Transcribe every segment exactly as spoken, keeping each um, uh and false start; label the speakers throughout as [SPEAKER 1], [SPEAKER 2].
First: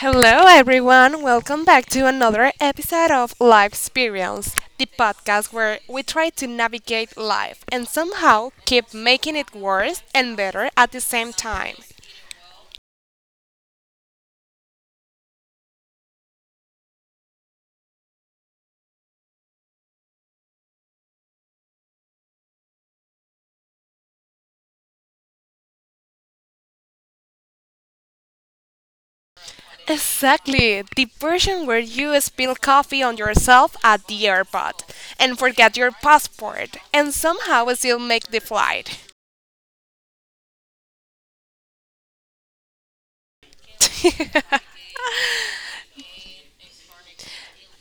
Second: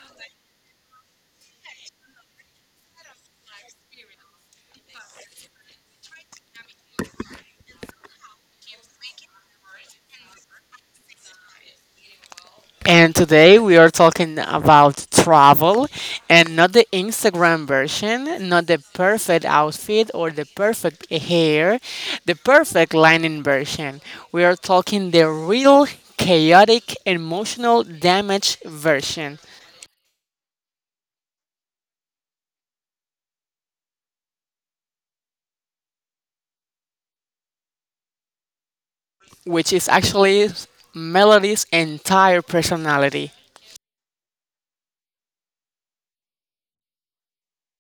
[SPEAKER 1] Hello, everyone. Welcome back to another episode of Life Experience, the podcast where we try to navigate life and somehow keep making it worse and better at the same time.
[SPEAKER 2] And today we are talking about travel and not the Instagram version, not the perfect outfit or the perfect hair, the perfect lining version. We are talking the real chaotic emotional damage version,
[SPEAKER 1] Exactly, the version where you spill coffee on yourself at the airport and forget your passport and somehow still make the flight.
[SPEAKER 2] which is actually Melody's entire personality.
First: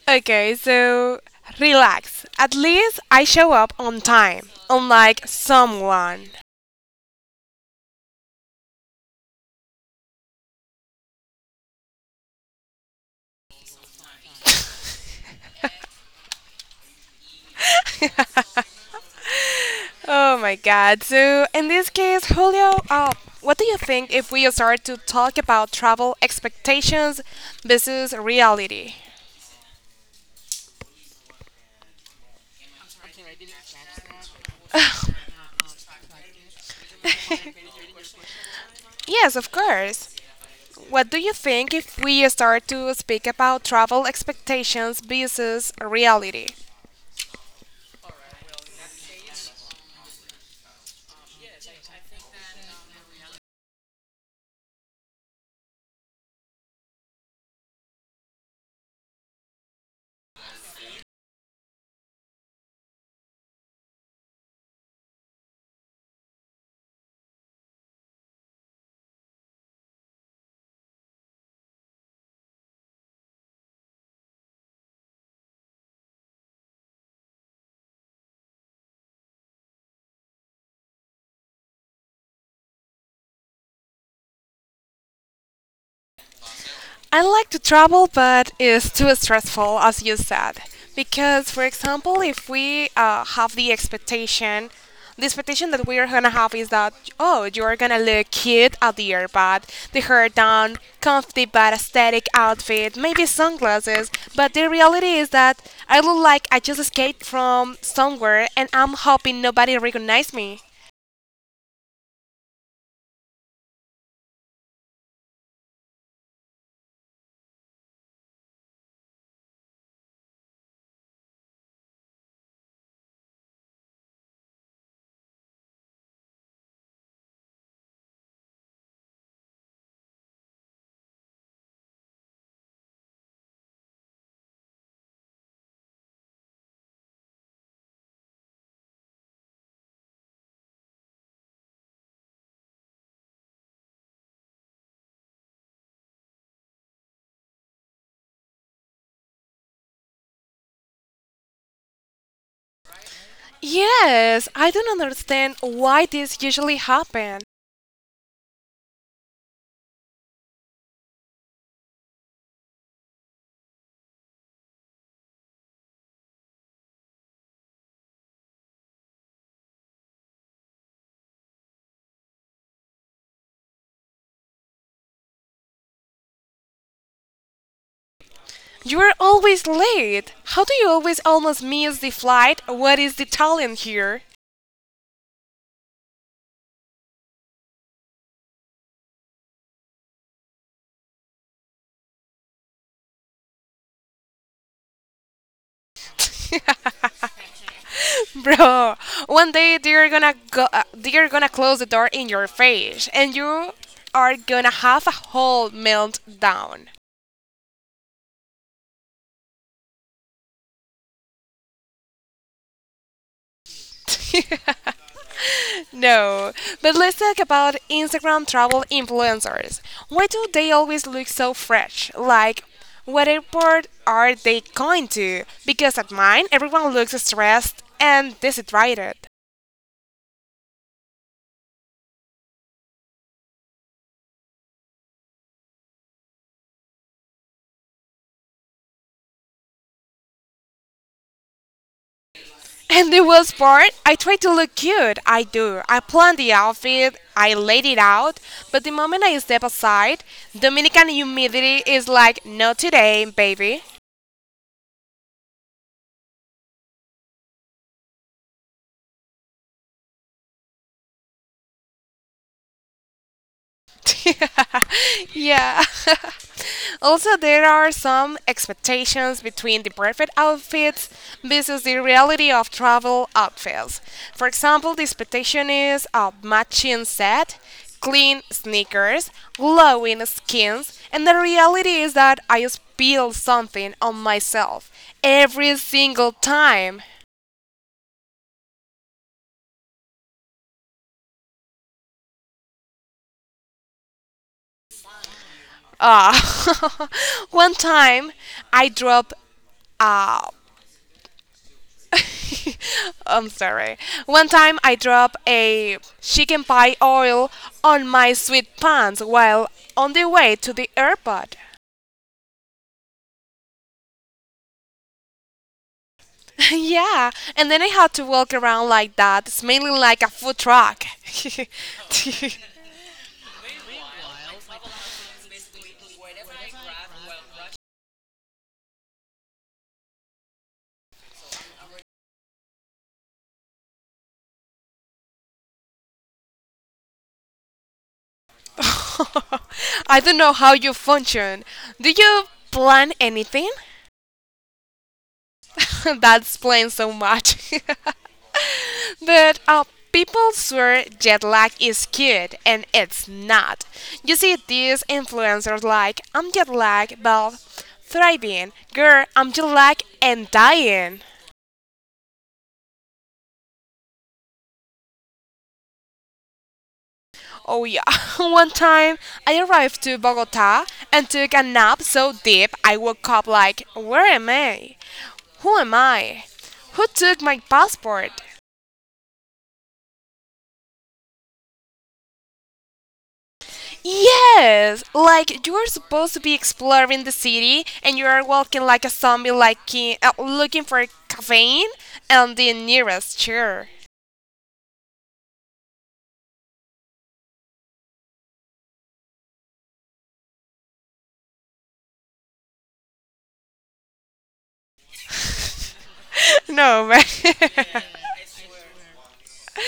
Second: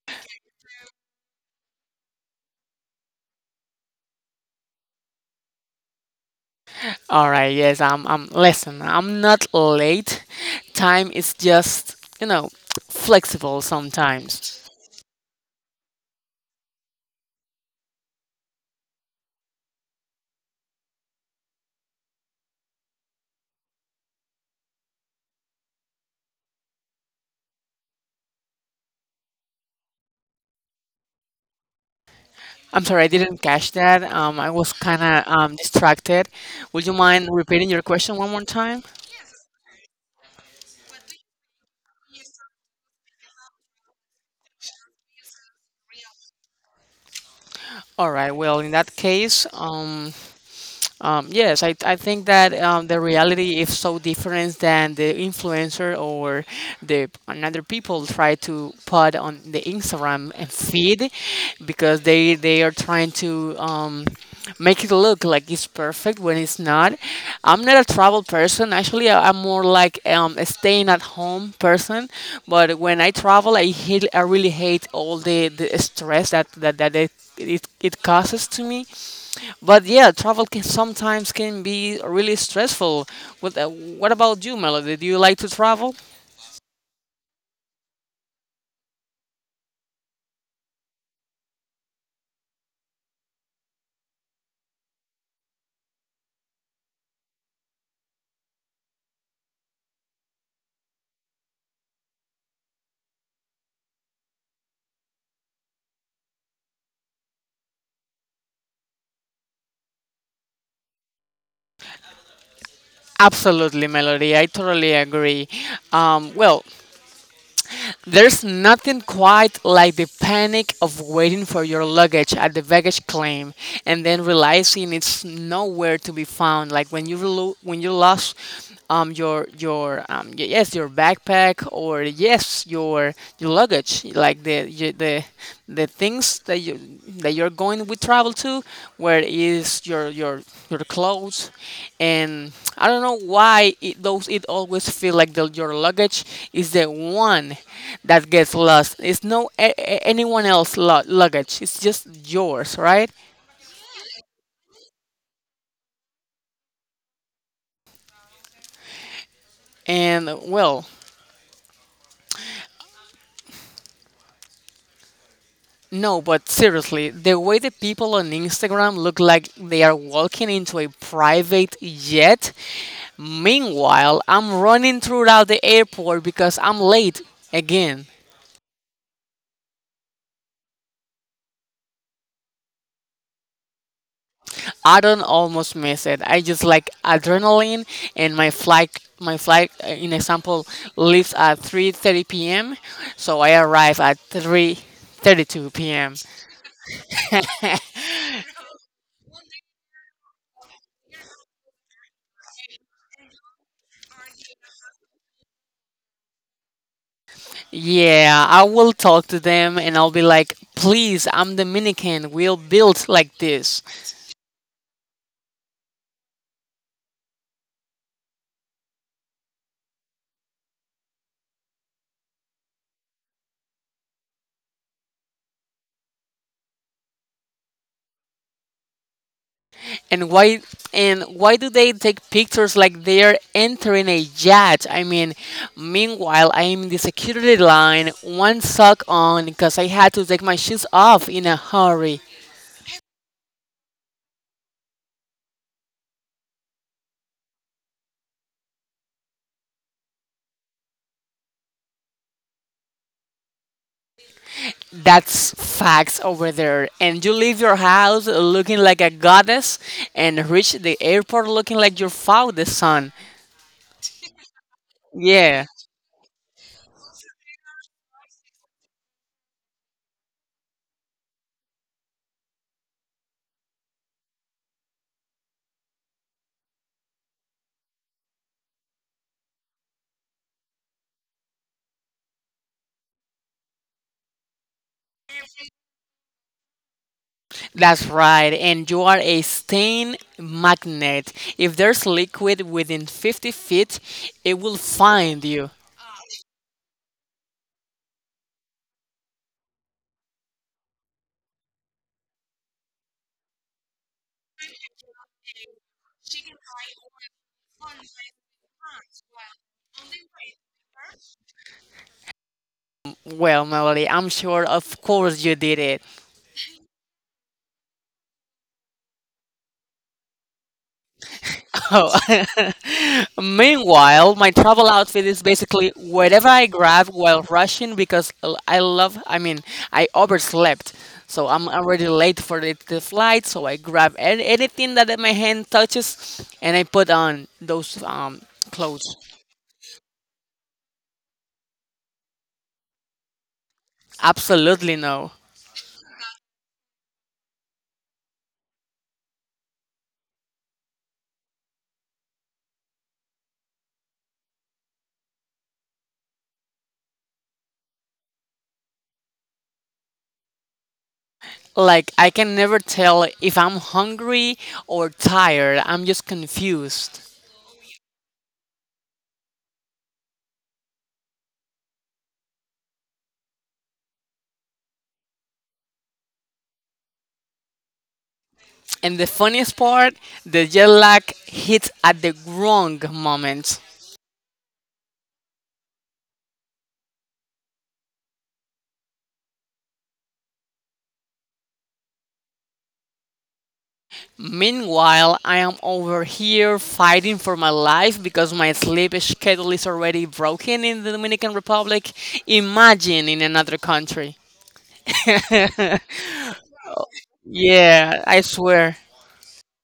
[SPEAKER 1] okay, so relax. At least I show up on time, unlike someone.
[SPEAKER 2] All right, yes, I'm, I'm listen, I'm not late. Time is just, you know, flexible sometimes.
[SPEAKER 1] Oh my God. So, in this case, Julio, uh, what do you think if we start to talk about travel expectations versus reality?
[SPEAKER 2] I'm sorry, I didn't catch that. Um, I was kind of um, distracted. Would you mind repeating your question one more time?
[SPEAKER 1] Yes, of course. What do you think if we start to speak about travel expectations versus reality?
[SPEAKER 2] All right. Well, in that case, um, Um, yes, I, I think that um, the reality is so different than the influencer or the another people try to put on the Instagram and feed because they they are trying to um, make it look like it's perfect when it's not. I'm not a travel person. Actually, I- I'm more like um, a staying at home person. But when I travel, I hate, I really hate all the, the stress that that, that it, it it causes to me. But yeah, travel can sometimes can be really stressful. What, uh, what about you, Melody? Do you like to travel?
[SPEAKER 1] I like to travel, but it's too stressful, as you said. Because, for example, if we uh, have the expectation, the expectation that we are gonna have is that, oh, you are gonna look cute at the airpod, the hair down, comfy but aesthetic outfit, maybe sunglasses. But the reality is that I look like I just escaped from somewhere, and I'm hoping nobody recognizes me.
[SPEAKER 2] Absolutely, Melody. I totally agree. Um, well, there's nothing quite like the panic of waiting for your luggage at the baggage claim and then realizing it's nowhere to be found. Like when you relo- when you lost um, your your um, y- yes your backpack or yes your your luggage, like the y- the the things that you that you're going with travel to where is your your your clothes and I don't know why it, those it always feel like the, your luggage is the one that gets lost. It's no a, a- anyone else lo- luggage. It's just yours, right?
[SPEAKER 1] Yes, I don't understand why this usually happens.
[SPEAKER 2] And well, no, but seriously, the way the people on Instagram look like they are walking into a private jet. Meanwhile, I'm running throughout the airport because I'm late again.
[SPEAKER 1] You are always late. How do you always almost miss the flight? What is the talent here?
[SPEAKER 2] I don't almost miss it. I just like adrenaline and my flight my flight uh, in example leaves at three thirty p m so I arrive at three thirty-two p m
[SPEAKER 1] Bro? One day they're gonna go. Uh, they're gonna close the door in your face, and you are gonna have a whole meltdown.
[SPEAKER 2] Yeah, I will talk to them and I'll be like, please, I'm Dominican. We'll build like this.
[SPEAKER 1] no, but let's talk about Instagram travel influencers. Why do they always look so fresh? Like, what airport are they going to? Because at mine, everyone looks stressed and dehydrated.
[SPEAKER 2] And why and why do they take pictures like they're entering a yacht? I mean, meanwhile, I am in the security line, one sock on because I had to take my shoes off in a hurry.
[SPEAKER 1] And the worst part, I try to look cute. I do. I plan the outfit, I laid it out, but the moment I step aside, Dominican humidity is like, not today, baby.
[SPEAKER 2] That's facts over there. And you leave your house looking like a goddess and reach the airport looking like your father's son. Yeah.
[SPEAKER 1] Yeah. Also, there are some expectations between the perfect outfits versus the reality of travel outfits. For example, the expectation is a matching set, clean sneakers, glowing skins, and the reality is that I spill something on myself every single time.
[SPEAKER 2] That's right, and you are a stain magnet. If there's liquid within fifty feet, it will find you.
[SPEAKER 1] Ah, one time I dropped. I'm sorry. One time I dropped a chicken pie oil on my sweatpants while on the way to the airport.
[SPEAKER 2] Well, Melody, I'm sure of course you did it.
[SPEAKER 1] Yeah, and then I had to walk around like that, smelling like a food truck.
[SPEAKER 2] Oh. Meanwhile, my travel outfit is basically whatever I grab while rushing because l- I love, I mean, I overslept. So I'm already late for the, the flight, so I grab a- anything that my hand touches and I put on those um, clothes.
[SPEAKER 1] I don't know how you function. Do you plan anything?
[SPEAKER 2] Absolutely no.
[SPEAKER 1] That explains so much. But uh, people swear jet lag is cute, and it's not. You see these influencers like, I'm jet lag, but thriving. Girl, I'm jet lag and dying.
[SPEAKER 2] Like, I can never tell if I'm hungry or tired. I'm just confused.
[SPEAKER 1] Oh yeah, one time I arrived to Bogota and took a nap so deep I woke up like, where am I? Who am I? Who took my passport?
[SPEAKER 2] And the funniest part, the jet lag hits at the wrong moment.
[SPEAKER 1] Yes! Like, you're supposed to be exploring the city and you are walking like a zombie, like in- uh, looking for caffeine and the nearest chair.
[SPEAKER 2] Meanwhile, I am over here fighting for my life because my sleep schedule is already broken in the Dominican Republic. Imagine in another country.
[SPEAKER 1] No, but
[SPEAKER 2] Yeah, I swear.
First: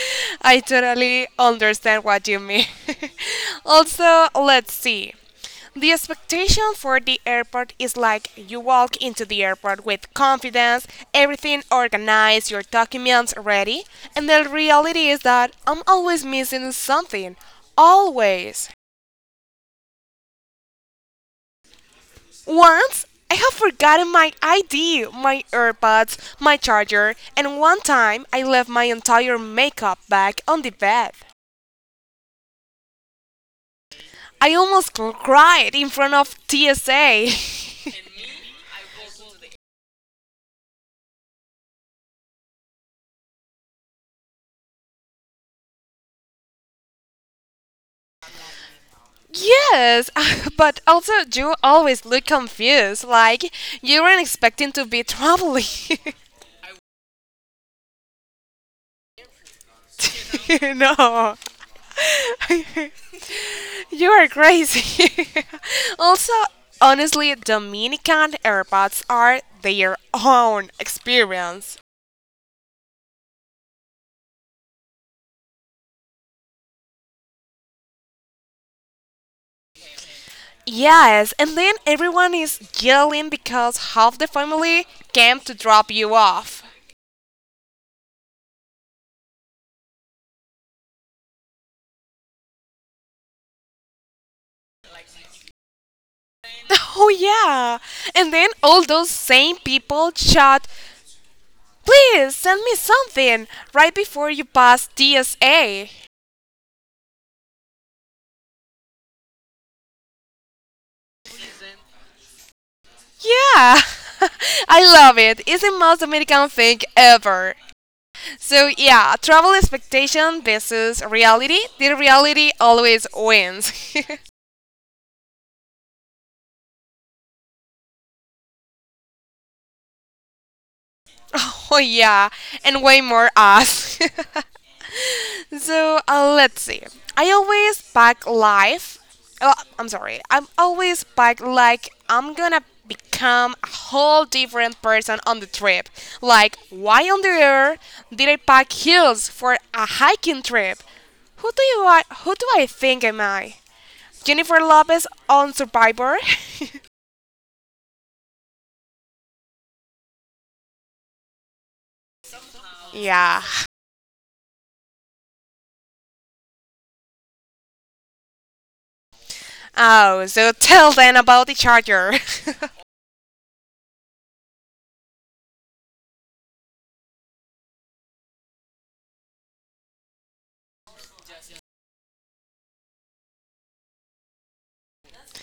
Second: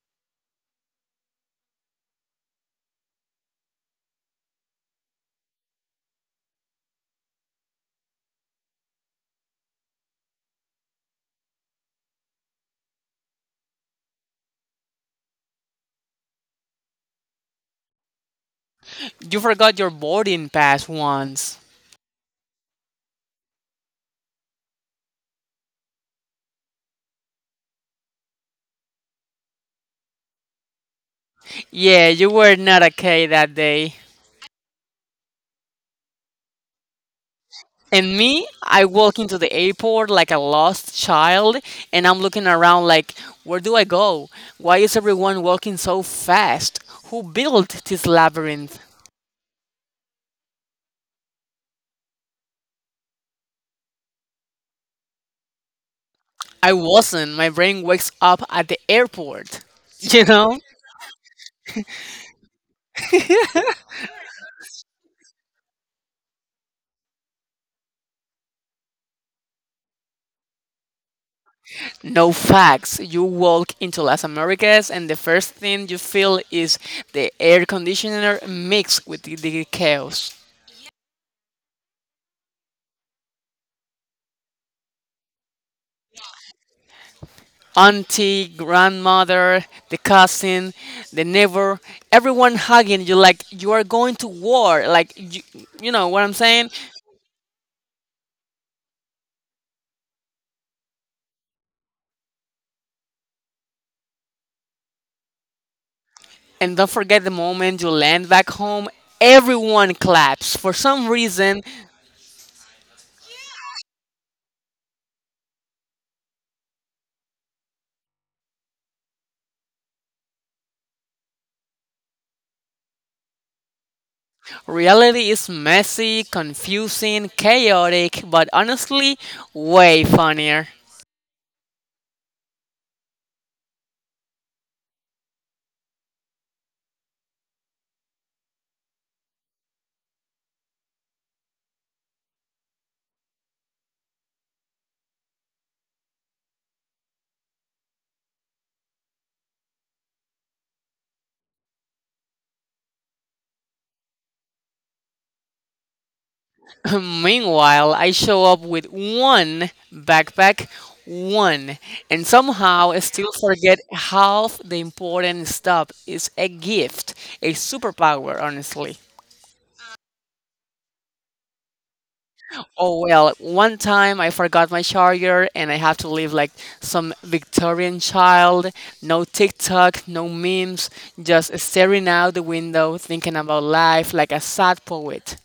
[SPEAKER 1] I totally understand what you mean. Also, let's see. The expectation for the airport is like you walk into the airport with confidence, everything organized, your documents ready, and the reality is that I'm always missing something. Always.
[SPEAKER 2] You forgot your boarding pass once.
[SPEAKER 1] Once I have forgotten my I D, my AirPods, my charger, and one time I left my entire makeup bag on the bed.
[SPEAKER 2] Yeah, you were not okay that day.
[SPEAKER 1] I almost cried in front of T S A.
[SPEAKER 2] And me, I walk into the airport like a lost child, and I'm looking around like, where do I go? Why is everyone walking so fast? Who built this labyrinth?
[SPEAKER 1] Yes, but also you always look confused, like you weren't expecting to be traveling.
[SPEAKER 2] I wasn't. My brain wakes up at the airport. You know?
[SPEAKER 1] No. You are crazy. Also, honestly, Dominican airports are their own experience.
[SPEAKER 2] No facts. You walk into Las Americas, and the first thing you feel is the air conditioner mixed with the the chaos.
[SPEAKER 1] Yes, and then everyone is yelling because half the family came to drop you off.
[SPEAKER 2] Auntie, grandmother, the cousin, the neighbor, everyone hugging you like you are going to war. Like you, you know what I'm saying?
[SPEAKER 1] Oh, yeah. And then all those same people shout, please send me something right before you pass T S A.
[SPEAKER 2] And don't forget the moment you land back home, everyone claps. For some reason,
[SPEAKER 1] Yeah. I love it. It's the most American thing ever. So yeah, travel expectation versus reality. The reality always wins.
[SPEAKER 2] reality is messy, confusing, chaotic, but honestly, way funnier.
[SPEAKER 1] Oh yeah, and way more us. so uh, let's see. I always pack life. Oh, I'm sorry. I'm always pack like I'm gonna become a whole different person on the trip. Like why on the earth did I pack heels for a hiking trip? Who do you who do I think am I? Jennifer Lopez on Survivor?
[SPEAKER 2] Meanwhile, I show up with one backpack, one, and somehow I still
[SPEAKER 1] Yeah.
[SPEAKER 2] forget half the important stuff. It's a gift, a superpower, honestly.
[SPEAKER 1] Oh, so tell then about the charger.
[SPEAKER 2] Oh well, one time I forgot my charger and I have to live like some Victorian child. No TikTok, no memes, just staring out the window thinking about life like a sad poet.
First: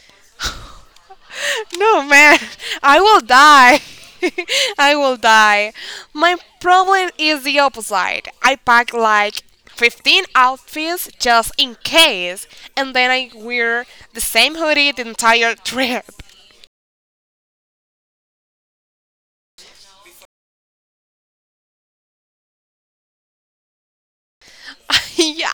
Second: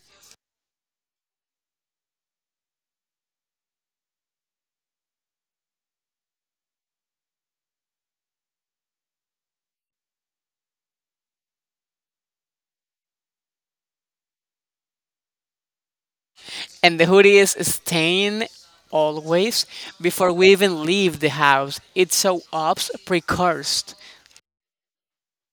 [SPEAKER 1] No, man, I will die. I will die. My problem is the opposite. I pack like fifteen outfits just in case, and then I wear the same hoodie the entire trip.
[SPEAKER 2] And the hoodie is stained always before we even leave the house. It's so ops precursed.
[SPEAKER 1] Yeah.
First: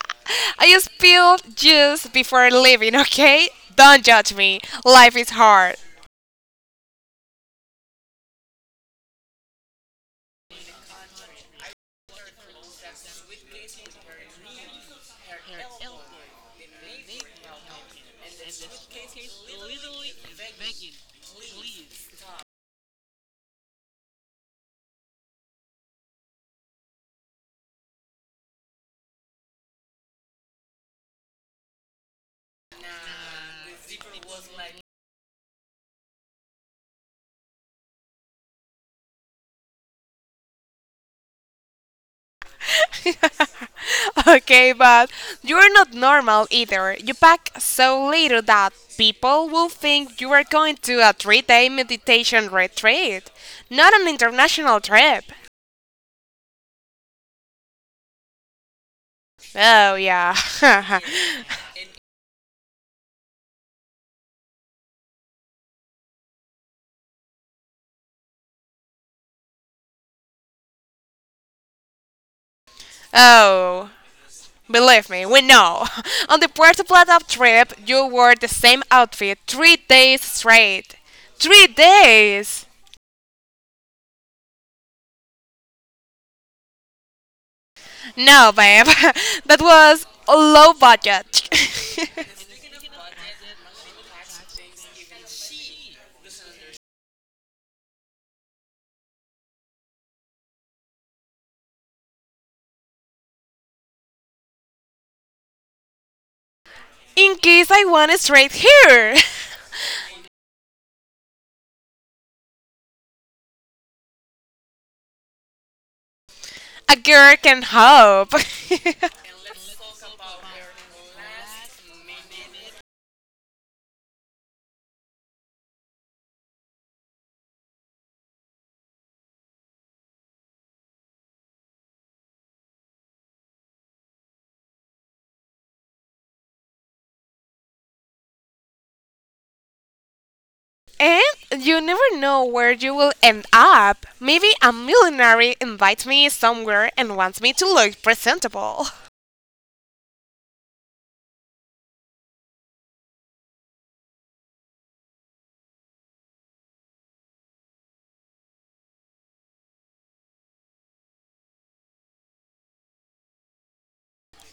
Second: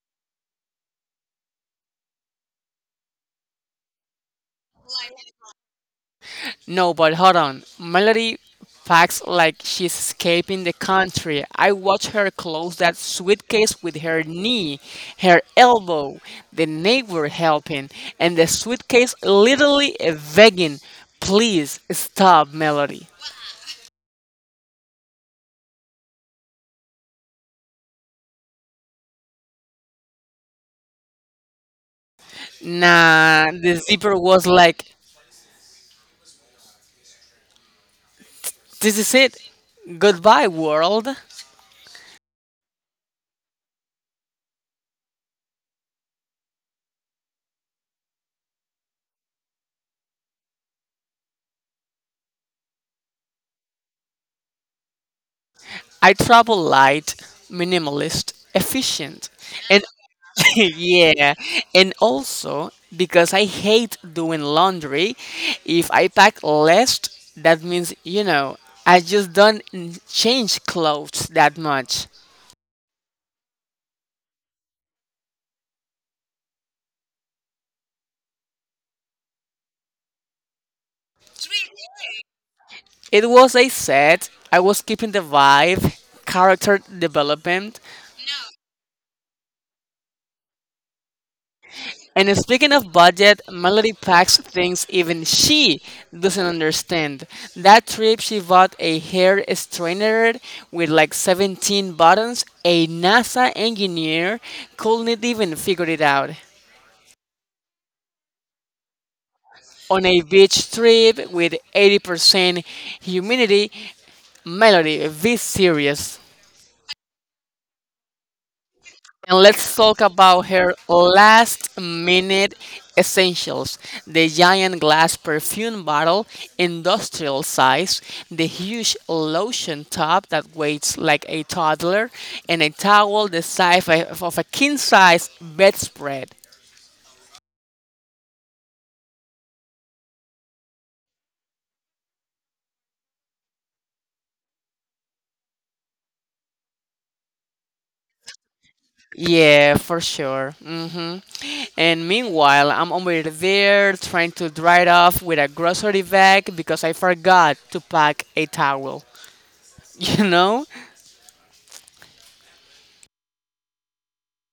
[SPEAKER 1] I spilled juice before leaving, okay? Don't judge me. Life is hard.
[SPEAKER 2] No, but hold on. Melody packs like she's escaping the country. I watch her close that suitcase with her knee, her elbow, the neighbor helping, and the suitcase literally begging, please stop, Melody. Nah, the zipper was like, this is it. Goodbye, world.
[SPEAKER 1] Okay, but you're not normal either. You pack so little that people will think you are going to a three day meditation retreat, not an international trip.
[SPEAKER 2] I travel light, minimalist, efficient, and
[SPEAKER 1] Oh, yeah.
[SPEAKER 2] yeah, and also because I hate doing laundry. If I pack less, that means you know I just don't n- change clothes that much.
[SPEAKER 1] Oh, believe me, we know. On the Puerto Plata trip, you wore the same outfit three days straight. Three days!
[SPEAKER 2] It was a set. I was keeping the vibe, character development.
[SPEAKER 1] No, babe, that was low budget.
[SPEAKER 2] And speaking of budget, Melody packs things even she doesn't understand. That trip, she bought a hair straightener with like seventeen buttons. A NASA engineer couldn't even figure it out.
[SPEAKER 1] In case I want it straight here.
[SPEAKER 2] On a beach trip with eighty percent humidity, Melody, be serious.
[SPEAKER 1] A girl can hope.
[SPEAKER 2] And let's talk about her last minute essentials: the giant glass perfume bottle, industrial size, the huge lotion tub that weighs like a toddler, and a towel the size of of a king size bedspread.
[SPEAKER 1] And you never know where you will end up. Maybe a millionaire invites me somewhere and wants me to look presentable.
[SPEAKER 2] Yeah, for sure. Hmm. And meanwhile, I'm over there trying to dry it off with a grocery bag because I forgot to pack a towel. You know?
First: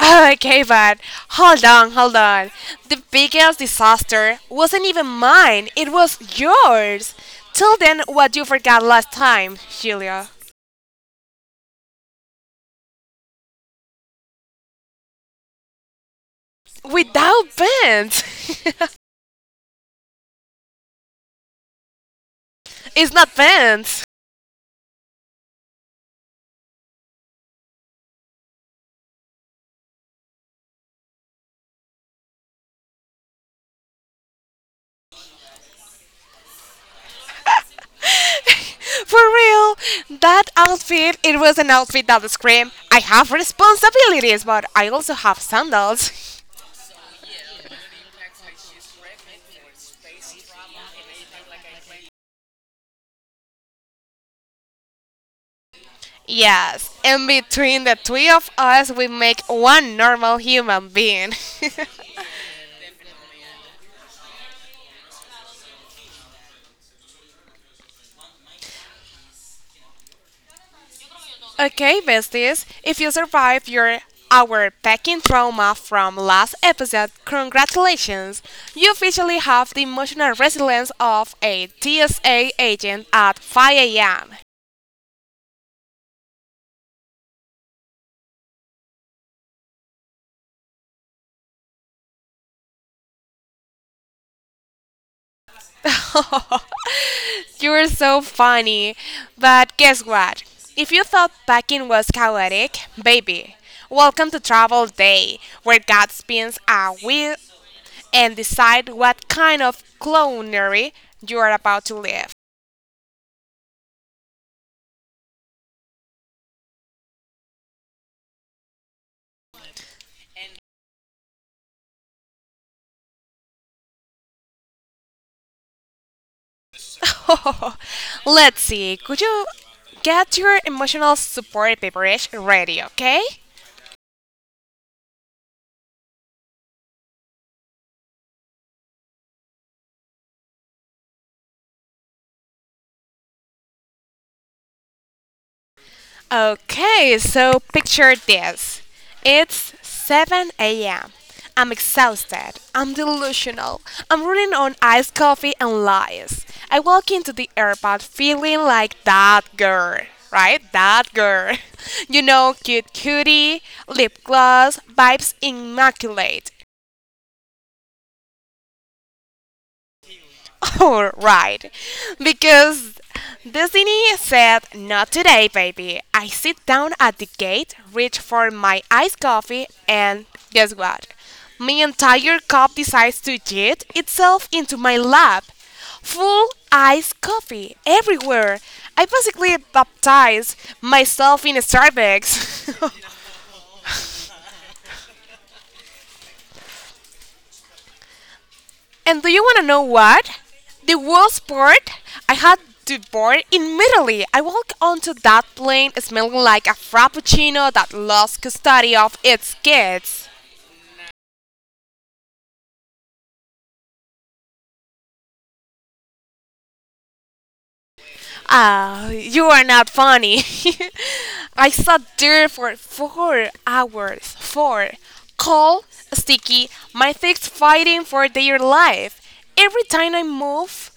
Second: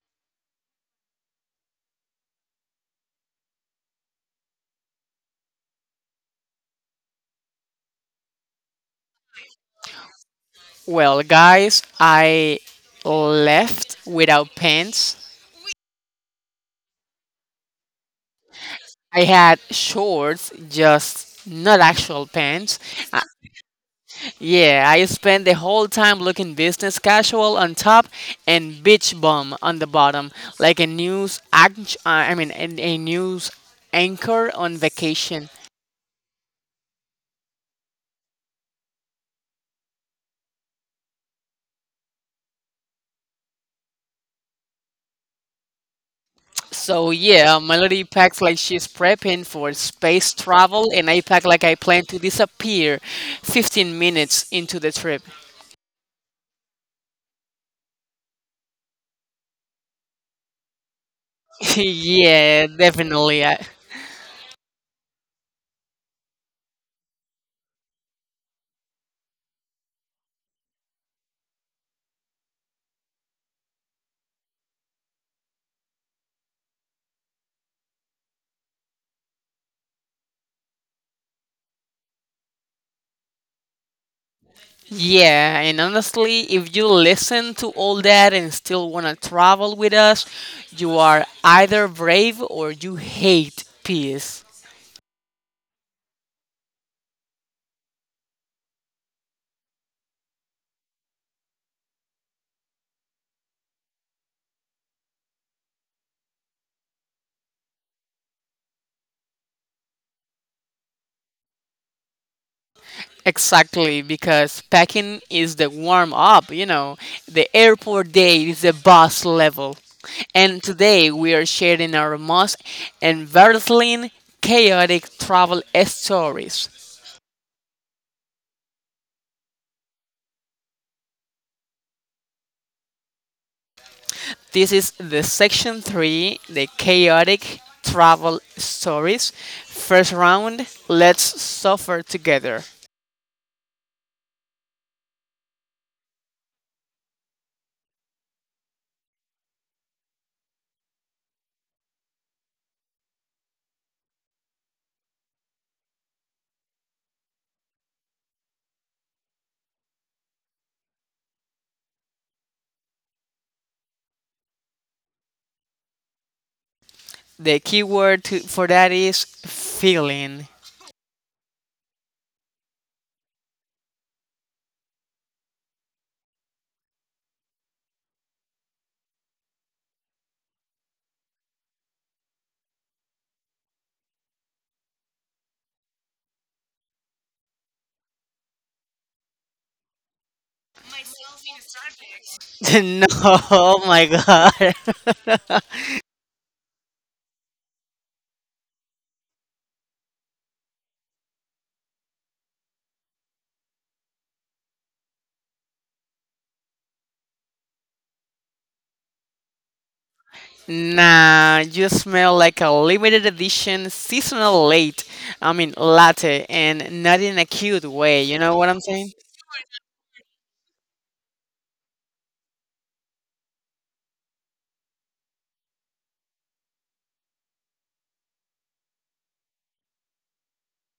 [SPEAKER 1] Okay, but hold on, hold on. The biggest disaster wasn't even mine, it was yours. Tell then what you forgot last time, Julia.
[SPEAKER 2] Well, guys, I left without pants.
[SPEAKER 1] Without pants.
[SPEAKER 2] I had shorts, just not actual pants.
[SPEAKER 1] It's
[SPEAKER 2] Uh,
[SPEAKER 1] not pants.
[SPEAKER 2] yeah, I spent the whole time looking business casual on top and beach bum on the bottom, like a news act- uh, I mean, a, a news anchor on vacation.
[SPEAKER 1] For real, that outfit, it was an outfit that screamed, I have responsibilities, but I also have sandals.
[SPEAKER 2] So yeah, Melody packs like she's prepping for space travel, and I pack like I plan to disappear fifteen minutes into the trip.
[SPEAKER 1] Yes, and between the three of us, we make one normal human being.
[SPEAKER 2] Yeah, definitely. I,
[SPEAKER 1] Okay, besties, if you survive your our packing trauma from last episode, congratulations! You officially have the emotional resilience of a T S A agent at five a m
[SPEAKER 2] yeah, and honestly, if you listen to all that and still want to travel with us, you are either brave or you hate peace.
[SPEAKER 1] You're so funny. But guess what? If you thought packing was chaotic, baby, welcome to Travel Day, where God spins a wheel and decide what kind of clownery you are about to live.
[SPEAKER 2] Exactly, because packing is the warm up, you know, the airport day is the boss level. And today we are sharing our most embarrassing, chaotic travel stories.
[SPEAKER 1] Let's see, could you get your emotional support beverage ready, okay?
[SPEAKER 2] This is the section three, the chaotic travel stories. First round, let's suffer together.
[SPEAKER 1] Okay, so picture this. It's seven a m. I'm exhausted. I'm delusional. I'm running on iced coffee and lies. I walk into the airport feeling like that girl, right? That girl. You know, cute cutie, lip gloss, vibes immaculate.
[SPEAKER 2] The key word to, for that is feeling.
[SPEAKER 1] All right, because Destiny said, not today, baby. I sit down at the gate, reach for my iced coffee, and guess what? My entire cup decides to jet itself into my lap. Full iced coffee everywhere. I basically baptized myself in
[SPEAKER 2] No,
[SPEAKER 1] Starbucks.
[SPEAKER 2] oh my god.
[SPEAKER 1] And do you want to know what? The worst part? I had to board immediately. I walked onto that plane smelling like a frappuccino that lost custody of its kids.
[SPEAKER 2] Nah, you smell like a limited edition seasonal late. I mean, latte, and not in a cute way. You know what I'm
[SPEAKER 1] Ah,
[SPEAKER 2] saying?
[SPEAKER 1] you are not funny. I sat there for four hours. Four. Cold, sticky, my figs fighting for their life. Every time I move,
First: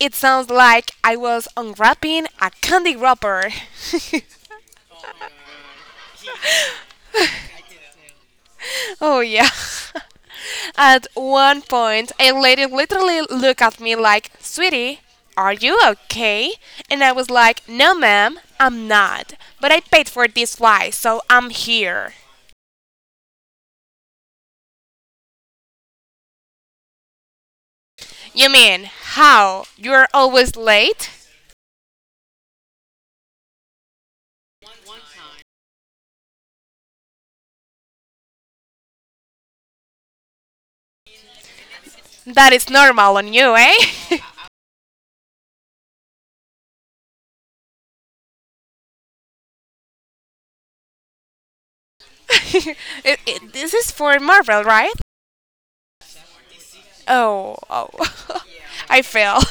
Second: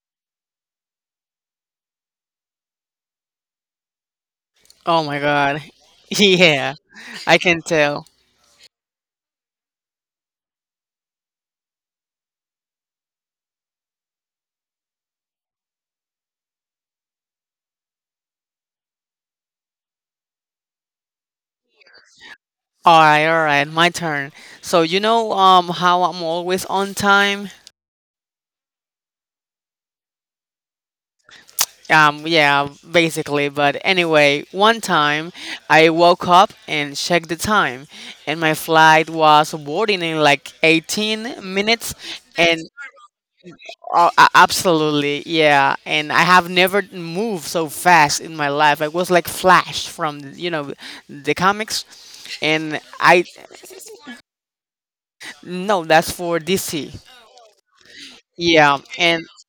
[SPEAKER 1] it sounds like I was unwrapping a candy wrapper.
[SPEAKER 2] Oh my god. Yeah, I can tell.
[SPEAKER 1] Oh, yeah. At one point, a lady literally looked at me like, sweetie, are you okay? And I was like, no, ma'am, I'm not. But I paid for this flight, so I'm here.
[SPEAKER 2] All right, all right, my turn. So you know um how I'm always on time?
[SPEAKER 1] You mean, how? You're always late?
[SPEAKER 2] Um yeah, basically, but anyway, one time I woke up and checked the time and my flight was boarding in like eighteen minutes
[SPEAKER 1] That
[SPEAKER 2] and
[SPEAKER 1] is normal on you,
[SPEAKER 2] uh,
[SPEAKER 1] eh?
[SPEAKER 2] a- absolutely, yeah, and I have never moved so fast in my life. I was like flash from, you know, the comics and
[SPEAKER 1] It-
[SPEAKER 2] I
[SPEAKER 1] it- this is for Marvel, right?
[SPEAKER 2] no, that's for D C.
[SPEAKER 1] Oh, oh.
[SPEAKER 2] Yeah,
[SPEAKER 1] I
[SPEAKER 2] and
[SPEAKER 1] fell.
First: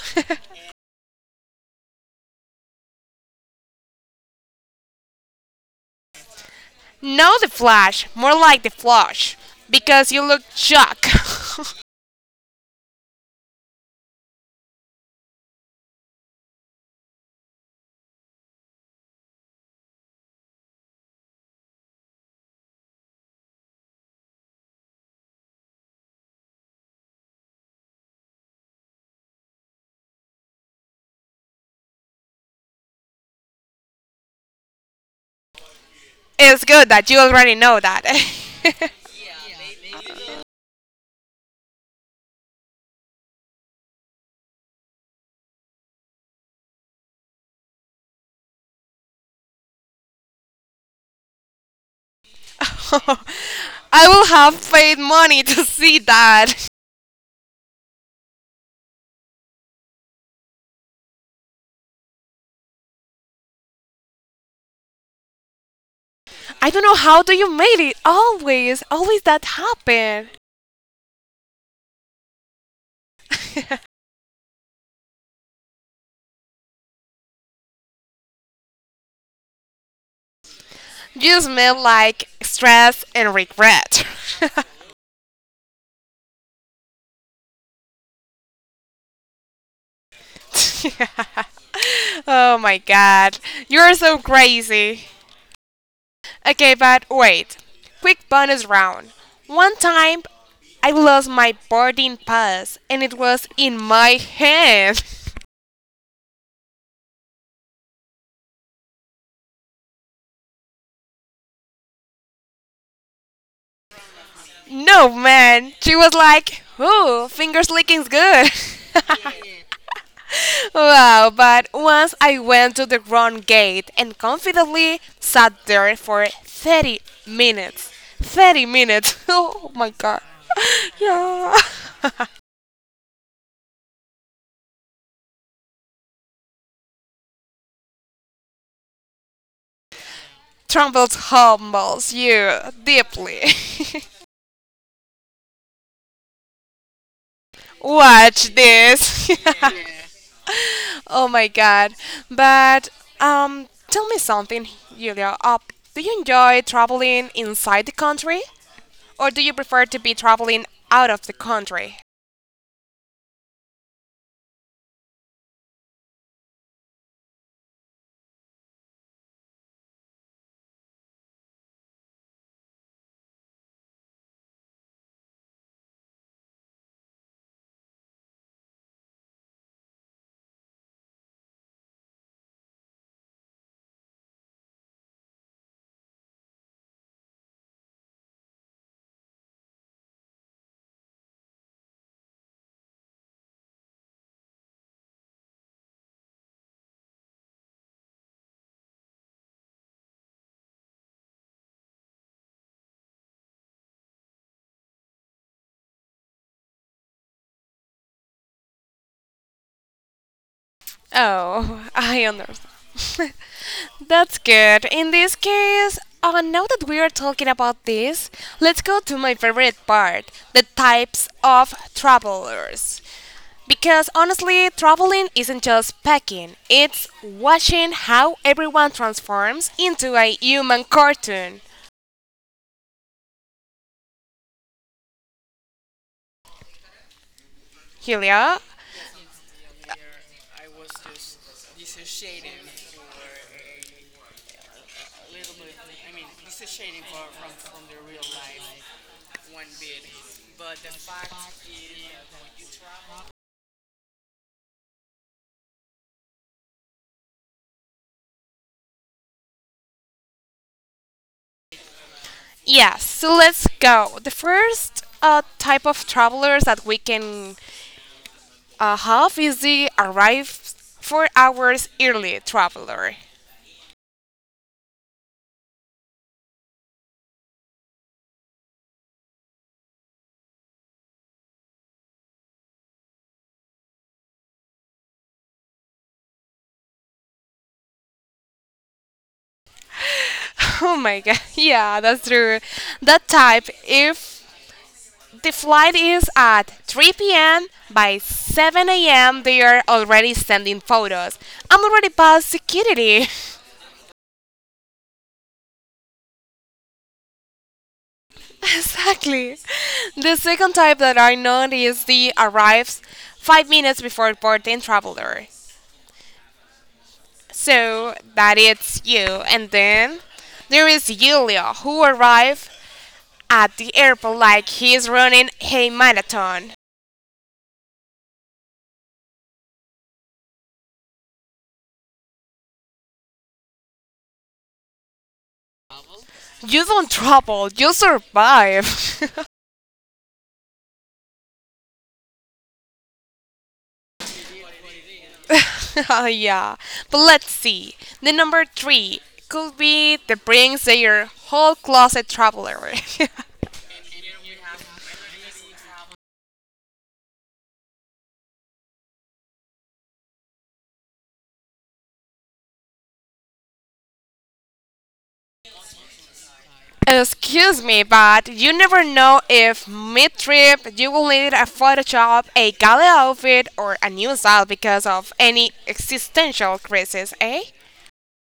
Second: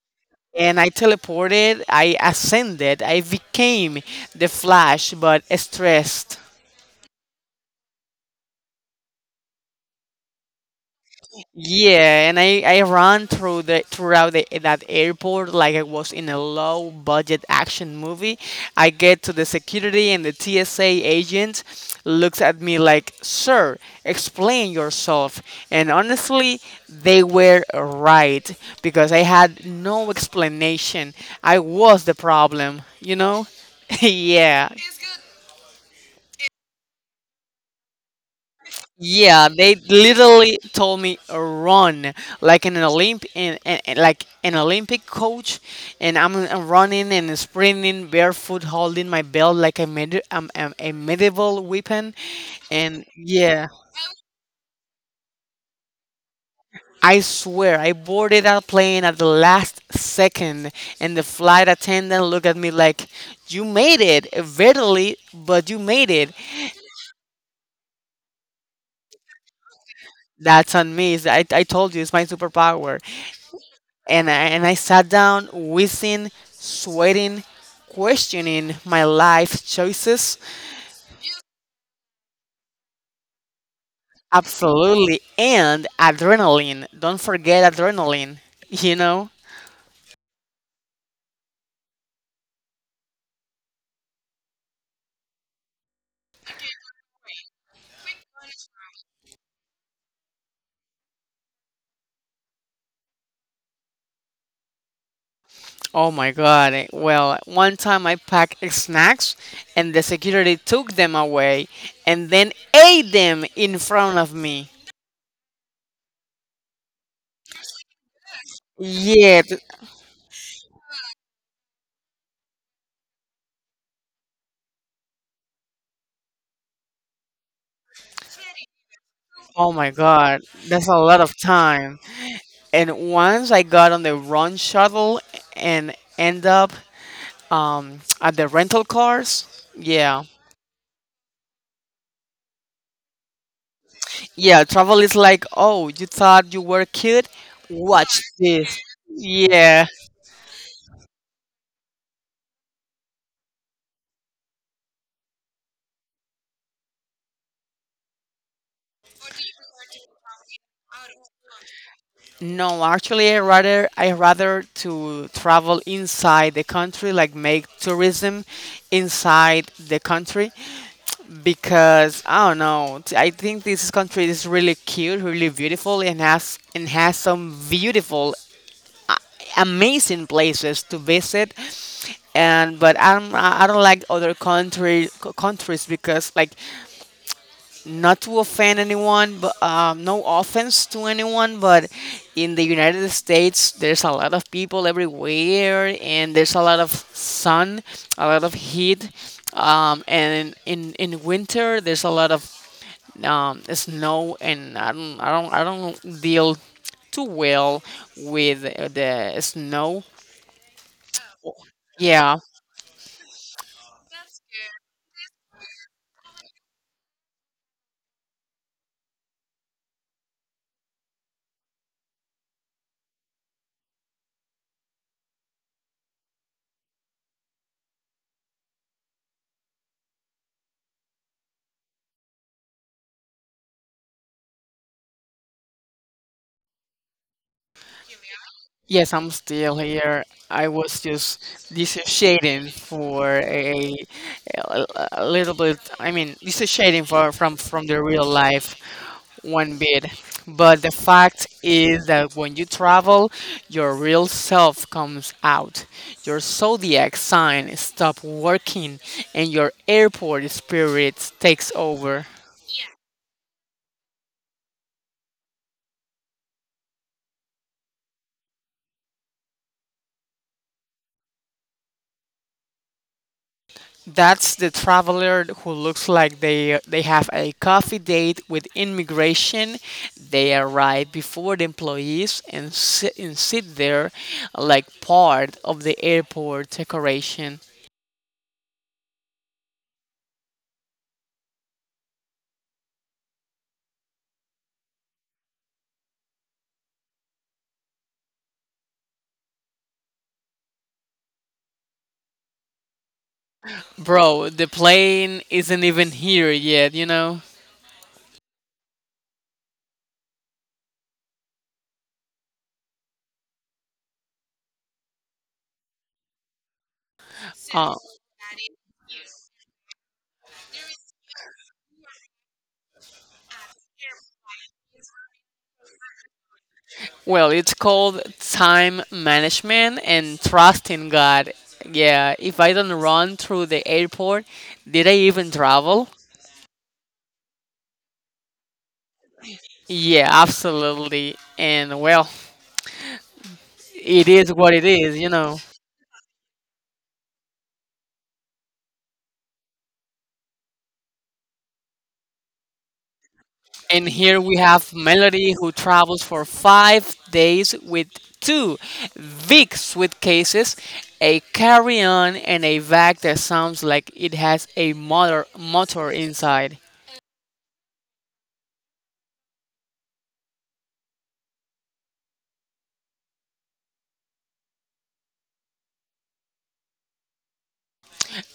[SPEAKER 2] and I teleported, I ascended, I became the Flash, but stressed.
[SPEAKER 1] No, the flash. More like the flush. Because you look shocked.
[SPEAKER 2] Yeah, and I, I ran through the throughout the, that airport like I was in a low budget action movie. I get to the security and the T S A agent looks at me like, "Sir, explain yourself." And honestly, they were right because I had no explanation. I was the problem, you know? Yeah.
[SPEAKER 1] It's good that you already know that.
[SPEAKER 2] Yeah, they literally told me run like an Olymp and, and, and like an Olympic coach, and I'm, I'm running and sprinting barefoot, holding my belt like a med- um, um, a medieval weapon, and yeah,
[SPEAKER 1] I will have paid money to see that.
[SPEAKER 2] I swear I boarded that plane at the last second, and the flight attendant looked at me like, "You made it, verily, but you made it."
[SPEAKER 1] I don't know how do you made it. Always, always that happen.
[SPEAKER 2] That's on me. So I I told you it's my superpower. And I, and I sat down wishing, sweating, questioning my life choices.
[SPEAKER 1] You smell like stress and regret.
[SPEAKER 2] Absolutely, and adrenaline. Don't forget adrenaline. You know.
[SPEAKER 1] Oh my god, you're so crazy. Okay, but wait. Quick bonus round. One time, I lost my boarding pass, and it was in my hand.
[SPEAKER 2] Oh my god. Eh, well, one time I packed snacks, and the security took them away, and then ate them in front of me.
[SPEAKER 1] No, man. She was like, ooh, fingers licking's good.
[SPEAKER 2] Yeah. Th-
[SPEAKER 1] Wow, but once I went to the wrong gate and confidently sat there for thirty minutes. thirty minutes. Oh
[SPEAKER 2] oh
[SPEAKER 1] my
[SPEAKER 2] my
[SPEAKER 1] god.
[SPEAKER 2] god, that's a lot of
[SPEAKER 1] Yeah.
[SPEAKER 2] time. And once I got on the wrong shuttle and end up um at the rental cars. Yeah,
[SPEAKER 1] Trumbles humbles you deeply.
[SPEAKER 2] yeah, travel is like, oh, you thought you were cute? Watch
[SPEAKER 1] Watch
[SPEAKER 2] this.
[SPEAKER 1] this.
[SPEAKER 2] Yeah.
[SPEAKER 1] Oh my god. But um tell me something, Julia. Uh, do you enjoy traveling inside the country? Or do you prefer to be traveling out of the country?
[SPEAKER 2] No actually i rather i rather to travel inside the country, like make tourism inside the country, because I don't know, t- I think this country is really cute, really beautiful, and has and has some beautiful, amazing places to visit. And But I'm, I I don't like other country co- countries because, like, not to offend anyone, but um, no offense to anyone, but in the United States there's a lot of people everywhere, and there's a lot of sun, a lot of heat. Um, and in, in winter there's a lot of um, snow, and I don't I don't I don't deal too well with uh, the snow.
[SPEAKER 1] Oh, I
[SPEAKER 2] Yeah.
[SPEAKER 1] understand. That's good. In this case, uh, now that we are talking about this, let's go to my favorite part the types of travelers. Because honestly, traveling isn't just packing, it's watching how everyone transforms into a human cartoon. Julia?
[SPEAKER 2] Yes, I'm still here. I was just dissociating for a, a, a little bit. I mean, dissociating for, from from the real life one bit. But the fact is that when you travel, your real self comes out. Your zodiac sign stop working, and your airport spirit takes over.
[SPEAKER 1] Yes, so let's go. The first uh, type of travelers that we can a half is the arrives four hours early, traveler.
[SPEAKER 2] That's the traveler who looks like they they have a coffee date with immigration. They arrive before the employees and sit, and sit there like part of the airport decoration.
[SPEAKER 1] Oh my god. Yeah, that's true. That type, if the flight is at three p m, by seven a m, they are already sending photos. I'm already past security.
[SPEAKER 2] Bro, the plane isn't even here yet, you know?
[SPEAKER 1] Exactly. The second type that I know is the arrives five minutes before boarding traveler.
[SPEAKER 2] Uh,
[SPEAKER 1] So that is you. And then there is Julia who arrived at the airport like he's running a marathon.
[SPEAKER 2] well, it's called time management and trust in God. Yeah, if I don't run through the airport, did I even travel?
[SPEAKER 1] You don't trouble, you survive.
[SPEAKER 2] Yeah, absolutely. And well, it is what it is, you know.
[SPEAKER 1] Oh, yeah, but let's see. The number three could be the brings their whole closet traveler.
[SPEAKER 2] And here we have Melody who travels for five days with two big suitcases, a carry on, and a bag that sounds like it has a motor, motor inside.
[SPEAKER 1] Excuse me, but you never know if mid trip you will need a Photoshop, a gala outfit, or a new style because of any existential crisis, eh?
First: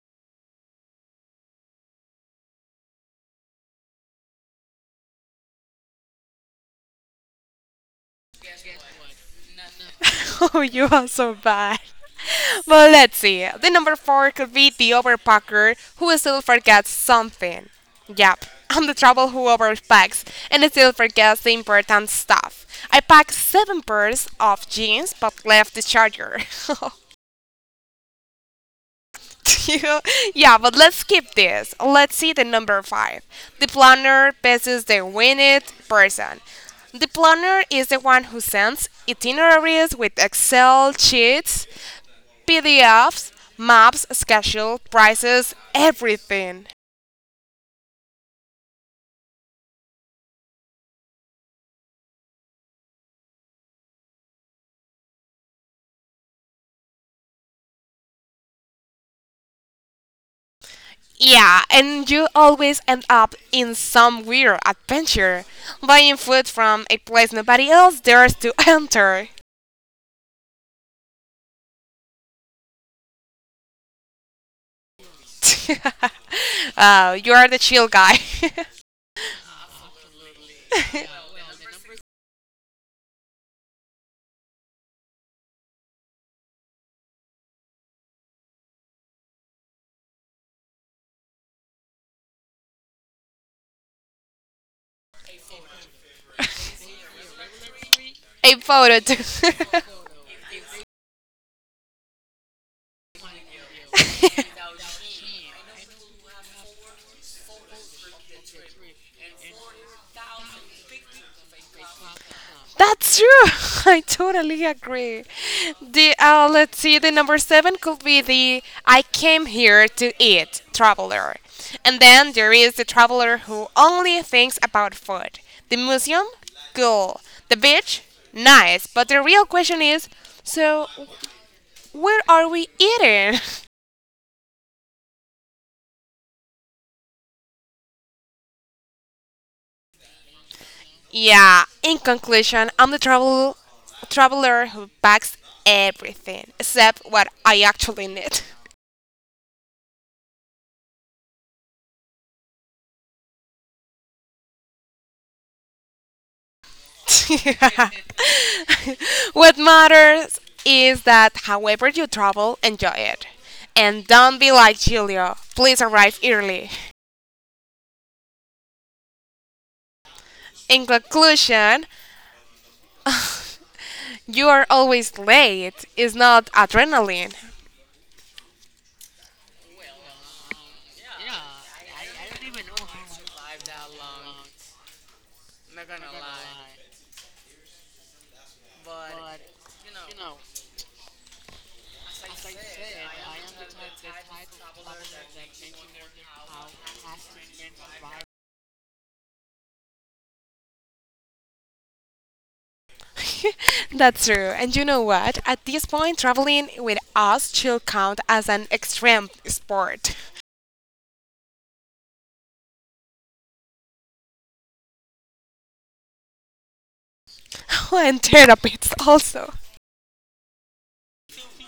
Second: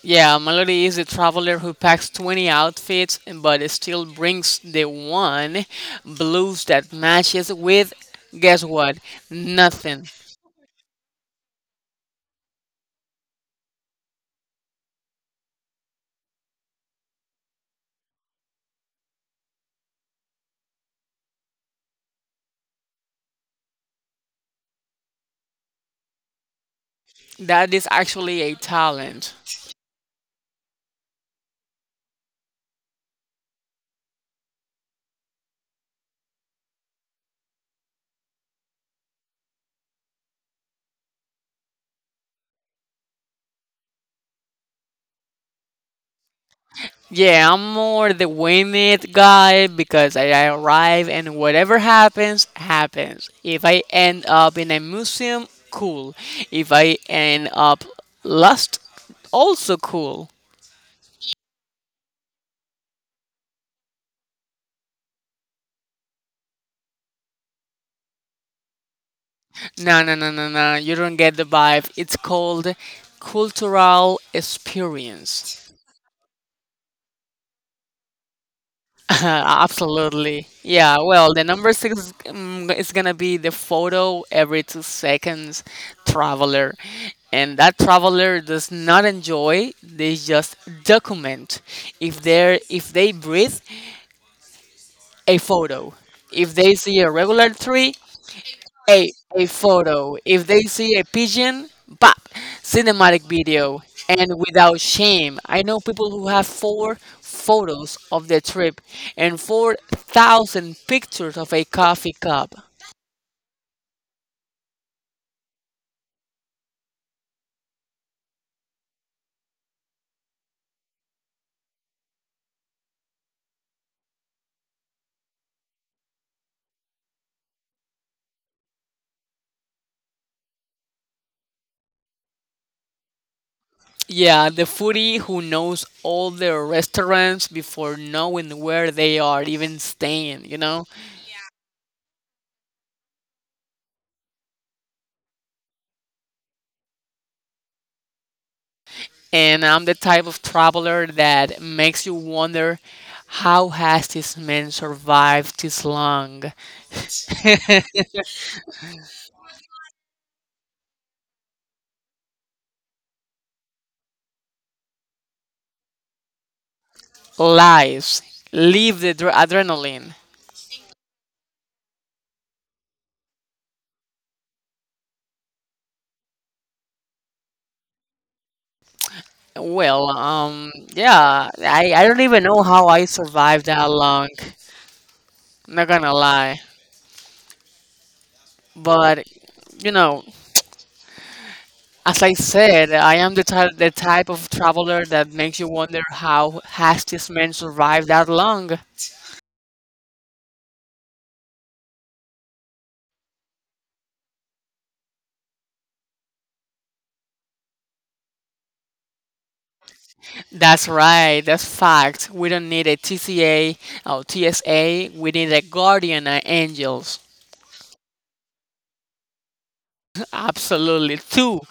[SPEAKER 2] Yeah, Melody is a traveler who packs twenty outfits but still brings the one blues that matches with, guess what? Nothing.
[SPEAKER 1] Oh, you are so bad. But let's see. The number four could be the overpacker who still forgets something. Yep, I'm the trouble who overpacks and still forgets the important stuff. I packed seven pairs of jeans but left the charger.
[SPEAKER 2] That is actually a talent.
[SPEAKER 1] Yeah, but let's skip this. Let's see the number five. The planner versus the winged person. The planner is the one who sends itineraries with Excel sheets, P D Fs, maps, schedule, prices, everything.
[SPEAKER 2] Yeah, I'm more the win it guy because I I arrive and whatever happens, happens. If I end up in a museum, cool. If I end up lost, also cool.
[SPEAKER 1] Yeah, and you always end up in some weird adventure, buying food from a place nobody else dares to enter.
[SPEAKER 2] No, no, no, no, no, you don't get the vibe. It's called cultural experience.
[SPEAKER 1] Uh, you are the chill guy.
[SPEAKER 2] Absolutely. Yeah, well, the number six um, is going to be the photo every two seconds traveler. And that traveler does not enjoy, they just document. If they are if they breathe, a photo. If they see a regular tree,
[SPEAKER 1] A photo
[SPEAKER 2] a
[SPEAKER 1] too.
[SPEAKER 2] a photo. If they see a pigeon, pop, cinematic video, and without shame. I know people who have four photos of their trip and four thousand pictures of a coffee cup.
[SPEAKER 1] That's true. I totally agree. The uh, Let's see. The number seven could be the "I came here to eat" traveler, and then there is the traveler who only thinks about food. The museum, cool. The beach, nice. But the real question is, so where are we eating?
[SPEAKER 2] Yeah, the foodie who knows all their restaurants before knowing where they are even staying, you know?
[SPEAKER 1] Yeah, in conclusion, I'm the travel traveler who packs everything except what I actually need.
[SPEAKER 2] And I'm the type of traveler that makes you wonder, how has this man survived this long?
[SPEAKER 1] What matters is that however you travel, enjoy it. And don't be like Julio. Please arrive early.
[SPEAKER 2] Lives, leave the dr- adrenaline.
[SPEAKER 1] In conclusion, you are always late. It's not adrenaline.
[SPEAKER 2] Well, um, yeah, I, I don't even know how I survived that long. Not gonna lie, but you know, as I said, I am the type the type of traveler that makes you wonder how has this man survived that long.
[SPEAKER 1] That's true. And you know what? At this point, traveling with us should count as an extreme sport.
[SPEAKER 2] That's right. That's fact. We don't need a T C A or T S A. We need a guardian uh, angels.
[SPEAKER 1] And therapists also.
[SPEAKER 2] Absolutely, two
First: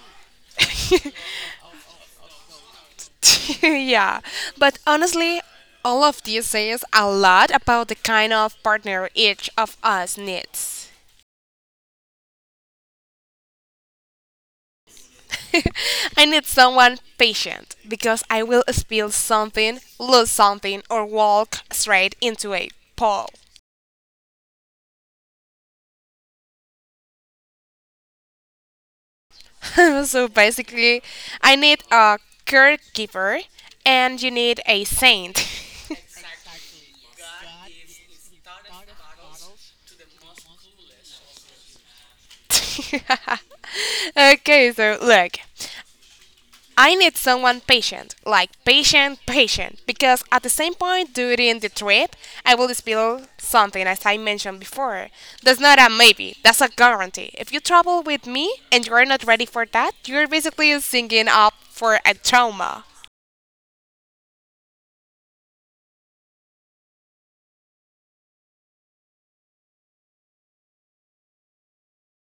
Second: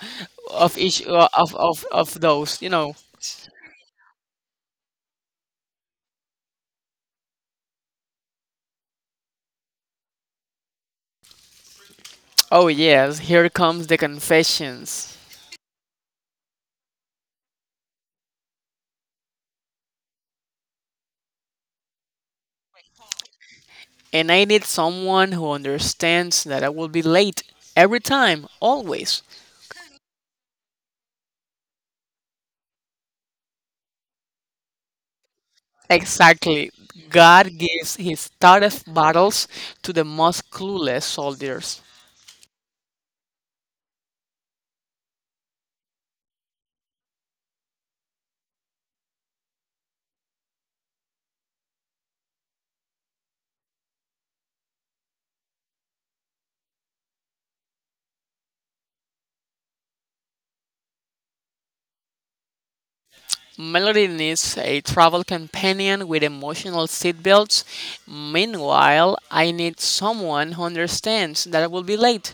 [SPEAKER 2] of each uh, of of of those. You know.
[SPEAKER 1] Yeah, but honestly, all of this says a lot about the kind of partner each of us needs.
[SPEAKER 2] Oh, yes, here comes the confessions.
[SPEAKER 1] I need someone patient because I will spill something, lose something, or walk straight into a pole.
[SPEAKER 2] And I need someone who understands that I will be late every time, always.
[SPEAKER 1] So basically, I need a caregiver, and you need a saint.
[SPEAKER 2] Exactly. God gives his toughest battles to the most clueless soldiers.
[SPEAKER 1] Okay, so look, I need someone patient, like patient, patient, because at the same point during the trip, I will spill something, as I mentioned before. That's not a maybe, that's a guarantee. If you travel with me and you're not ready for that, you're basically singing up for a trauma.
[SPEAKER 2] Melody needs a travel companion with emotional seatbelts. Meanwhile, I need someone who understands that I will be late.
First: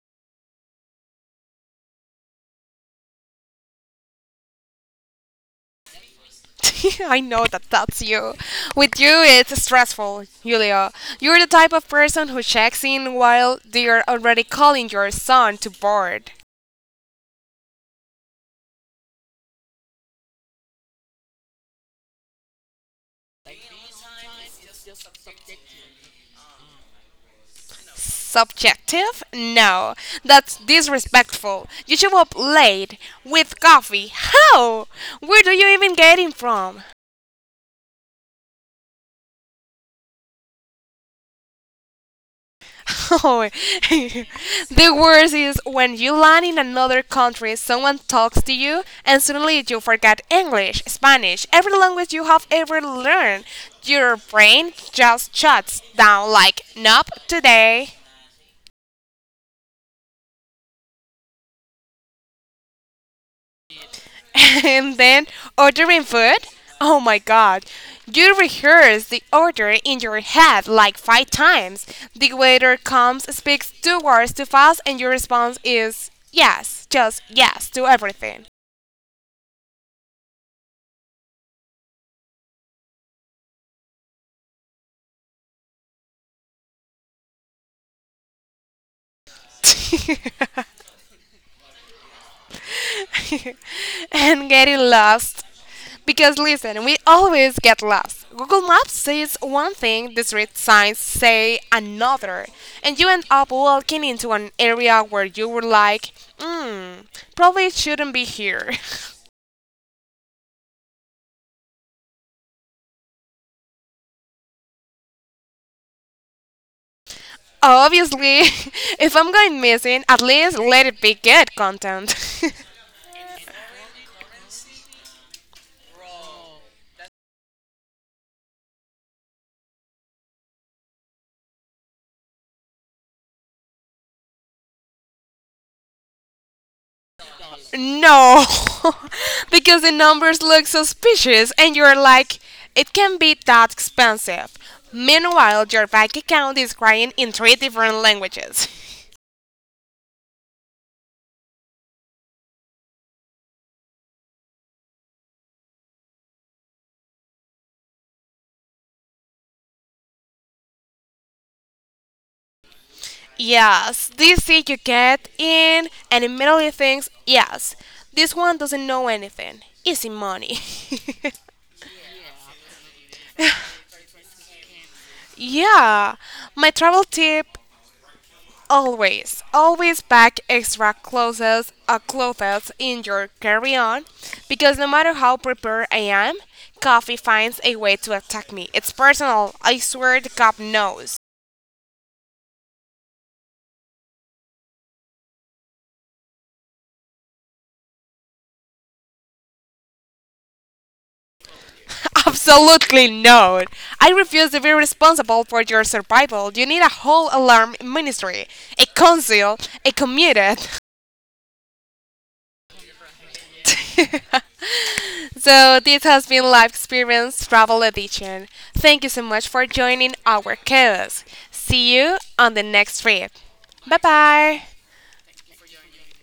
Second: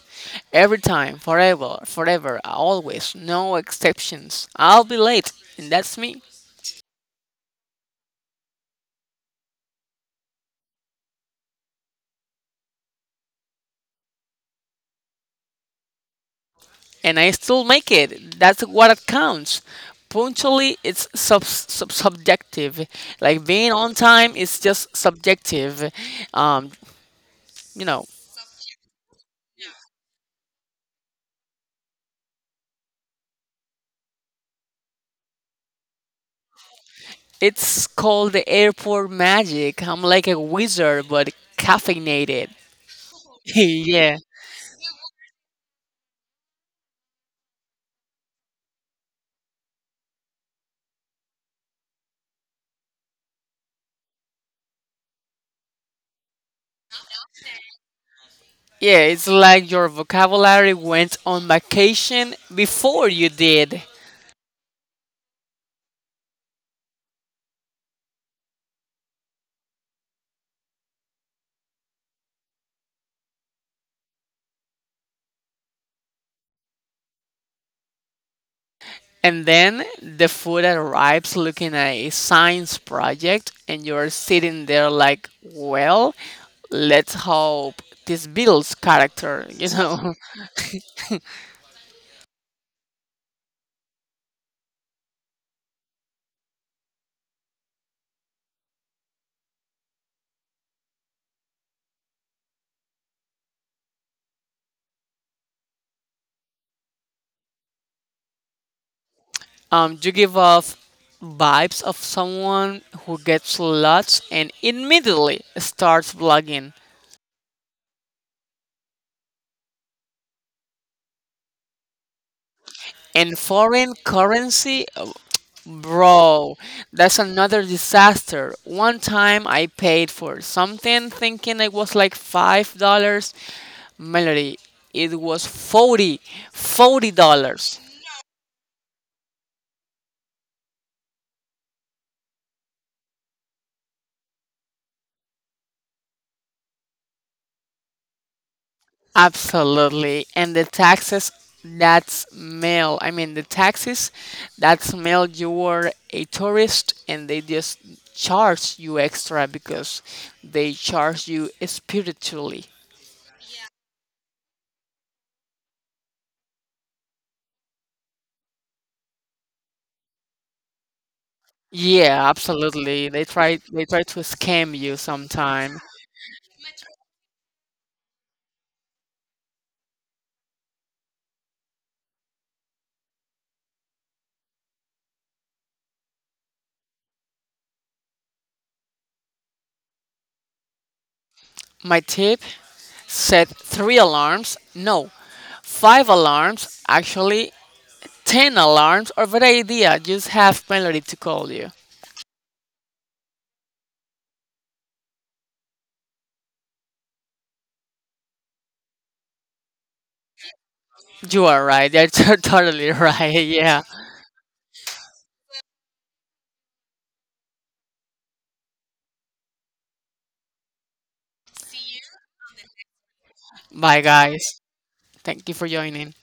[SPEAKER 2] Every time, forever, forever, always, no exceptions. I'll be late, and that's me.
[SPEAKER 1] I know that that's you. With you, it's stressful, Julia. You're the type of person who checks in while they're already calling your son to board.
[SPEAKER 2] And I still make it. That's what it counts. Punctually, it's sub, sub subjective. Like being on time is just subjective. Um, you know,
[SPEAKER 1] Subjective? No, that's disrespectful. You show up late with coffee. How? Where do you even get it from?
[SPEAKER 2] it's called the airport magic. I'm like a wizard, but caffeinated.
[SPEAKER 1] Oh,
[SPEAKER 2] Yeah.
[SPEAKER 1] the worst is when you land in another country, someone talks to you, and suddenly you forget English, Spanish, every language you have ever learned. Your brain just shuts down like, nope, today.
[SPEAKER 2] Yeah, it's like your vocabulary went on vacation before you did.
[SPEAKER 1] And then ordering food? Oh my god. You rehearse the order in your head like five times. The waiter comes, speaks two words too fast, and your response is yes, just yes to everything.
[SPEAKER 2] And then the food arrives looking at a science project, and you're sitting there like, well, let's hope this builds character, you know.
[SPEAKER 1] And getting lost. Because listen, we always get lost. Google Maps says one thing, the street signs say another, and you end up walking into an area where you were like, hmm, probably shouldn't be here.
[SPEAKER 2] Um, you give off vibes of someone who gets lots and immediately starts vlogging.
[SPEAKER 1] Obviously, if I'm going missing, at least let it be good content.
[SPEAKER 2] And foreign currency, oh, bro, that's another disaster. One time I paid for something thinking it was like five dollars. Melody, it was forty, forty dollars.
[SPEAKER 1] No, because the numbers look suspicious and you're like, it can be that expensive. Meanwhile, your bank account is crying in three different languages.
[SPEAKER 2] Absolutely. And the taxes, that's mail. I mean, the taxes, that's mail, you were a tourist, and they just charge you extra because they charge you spiritually.
[SPEAKER 1] Yes, this seat you get in and immediately thinks, yes, this one doesn't know anything. Easy money.
[SPEAKER 2] Yeah, absolutely. They try they try to scam you sometime.
[SPEAKER 1] Yeah, my travel tip: always, always pack extra clothes or clothes in your carry-on, because no matter how prepared I am, coffee finds a way to attack me. It's personal. I swear the cup knows.
[SPEAKER 2] My tip, set three alarms. No, five alarms, actually ten alarms, or better idea, just have Melody to call you.
[SPEAKER 1] Absolutely not. I refuse to be responsible for your survival. You need a whole alarm ministry, a council, a committee.
[SPEAKER 2] You are right. You're totally right. Yeah.
[SPEAKER 1] So this has been Life Experience Travel Edition. Thank you so much for joining our chaos. See you on the next trip. Bye
[SPEAKER 2] Bye, guys.
[SPEAKER 1] bye.
[SPEAKER 2] Thank you for joining.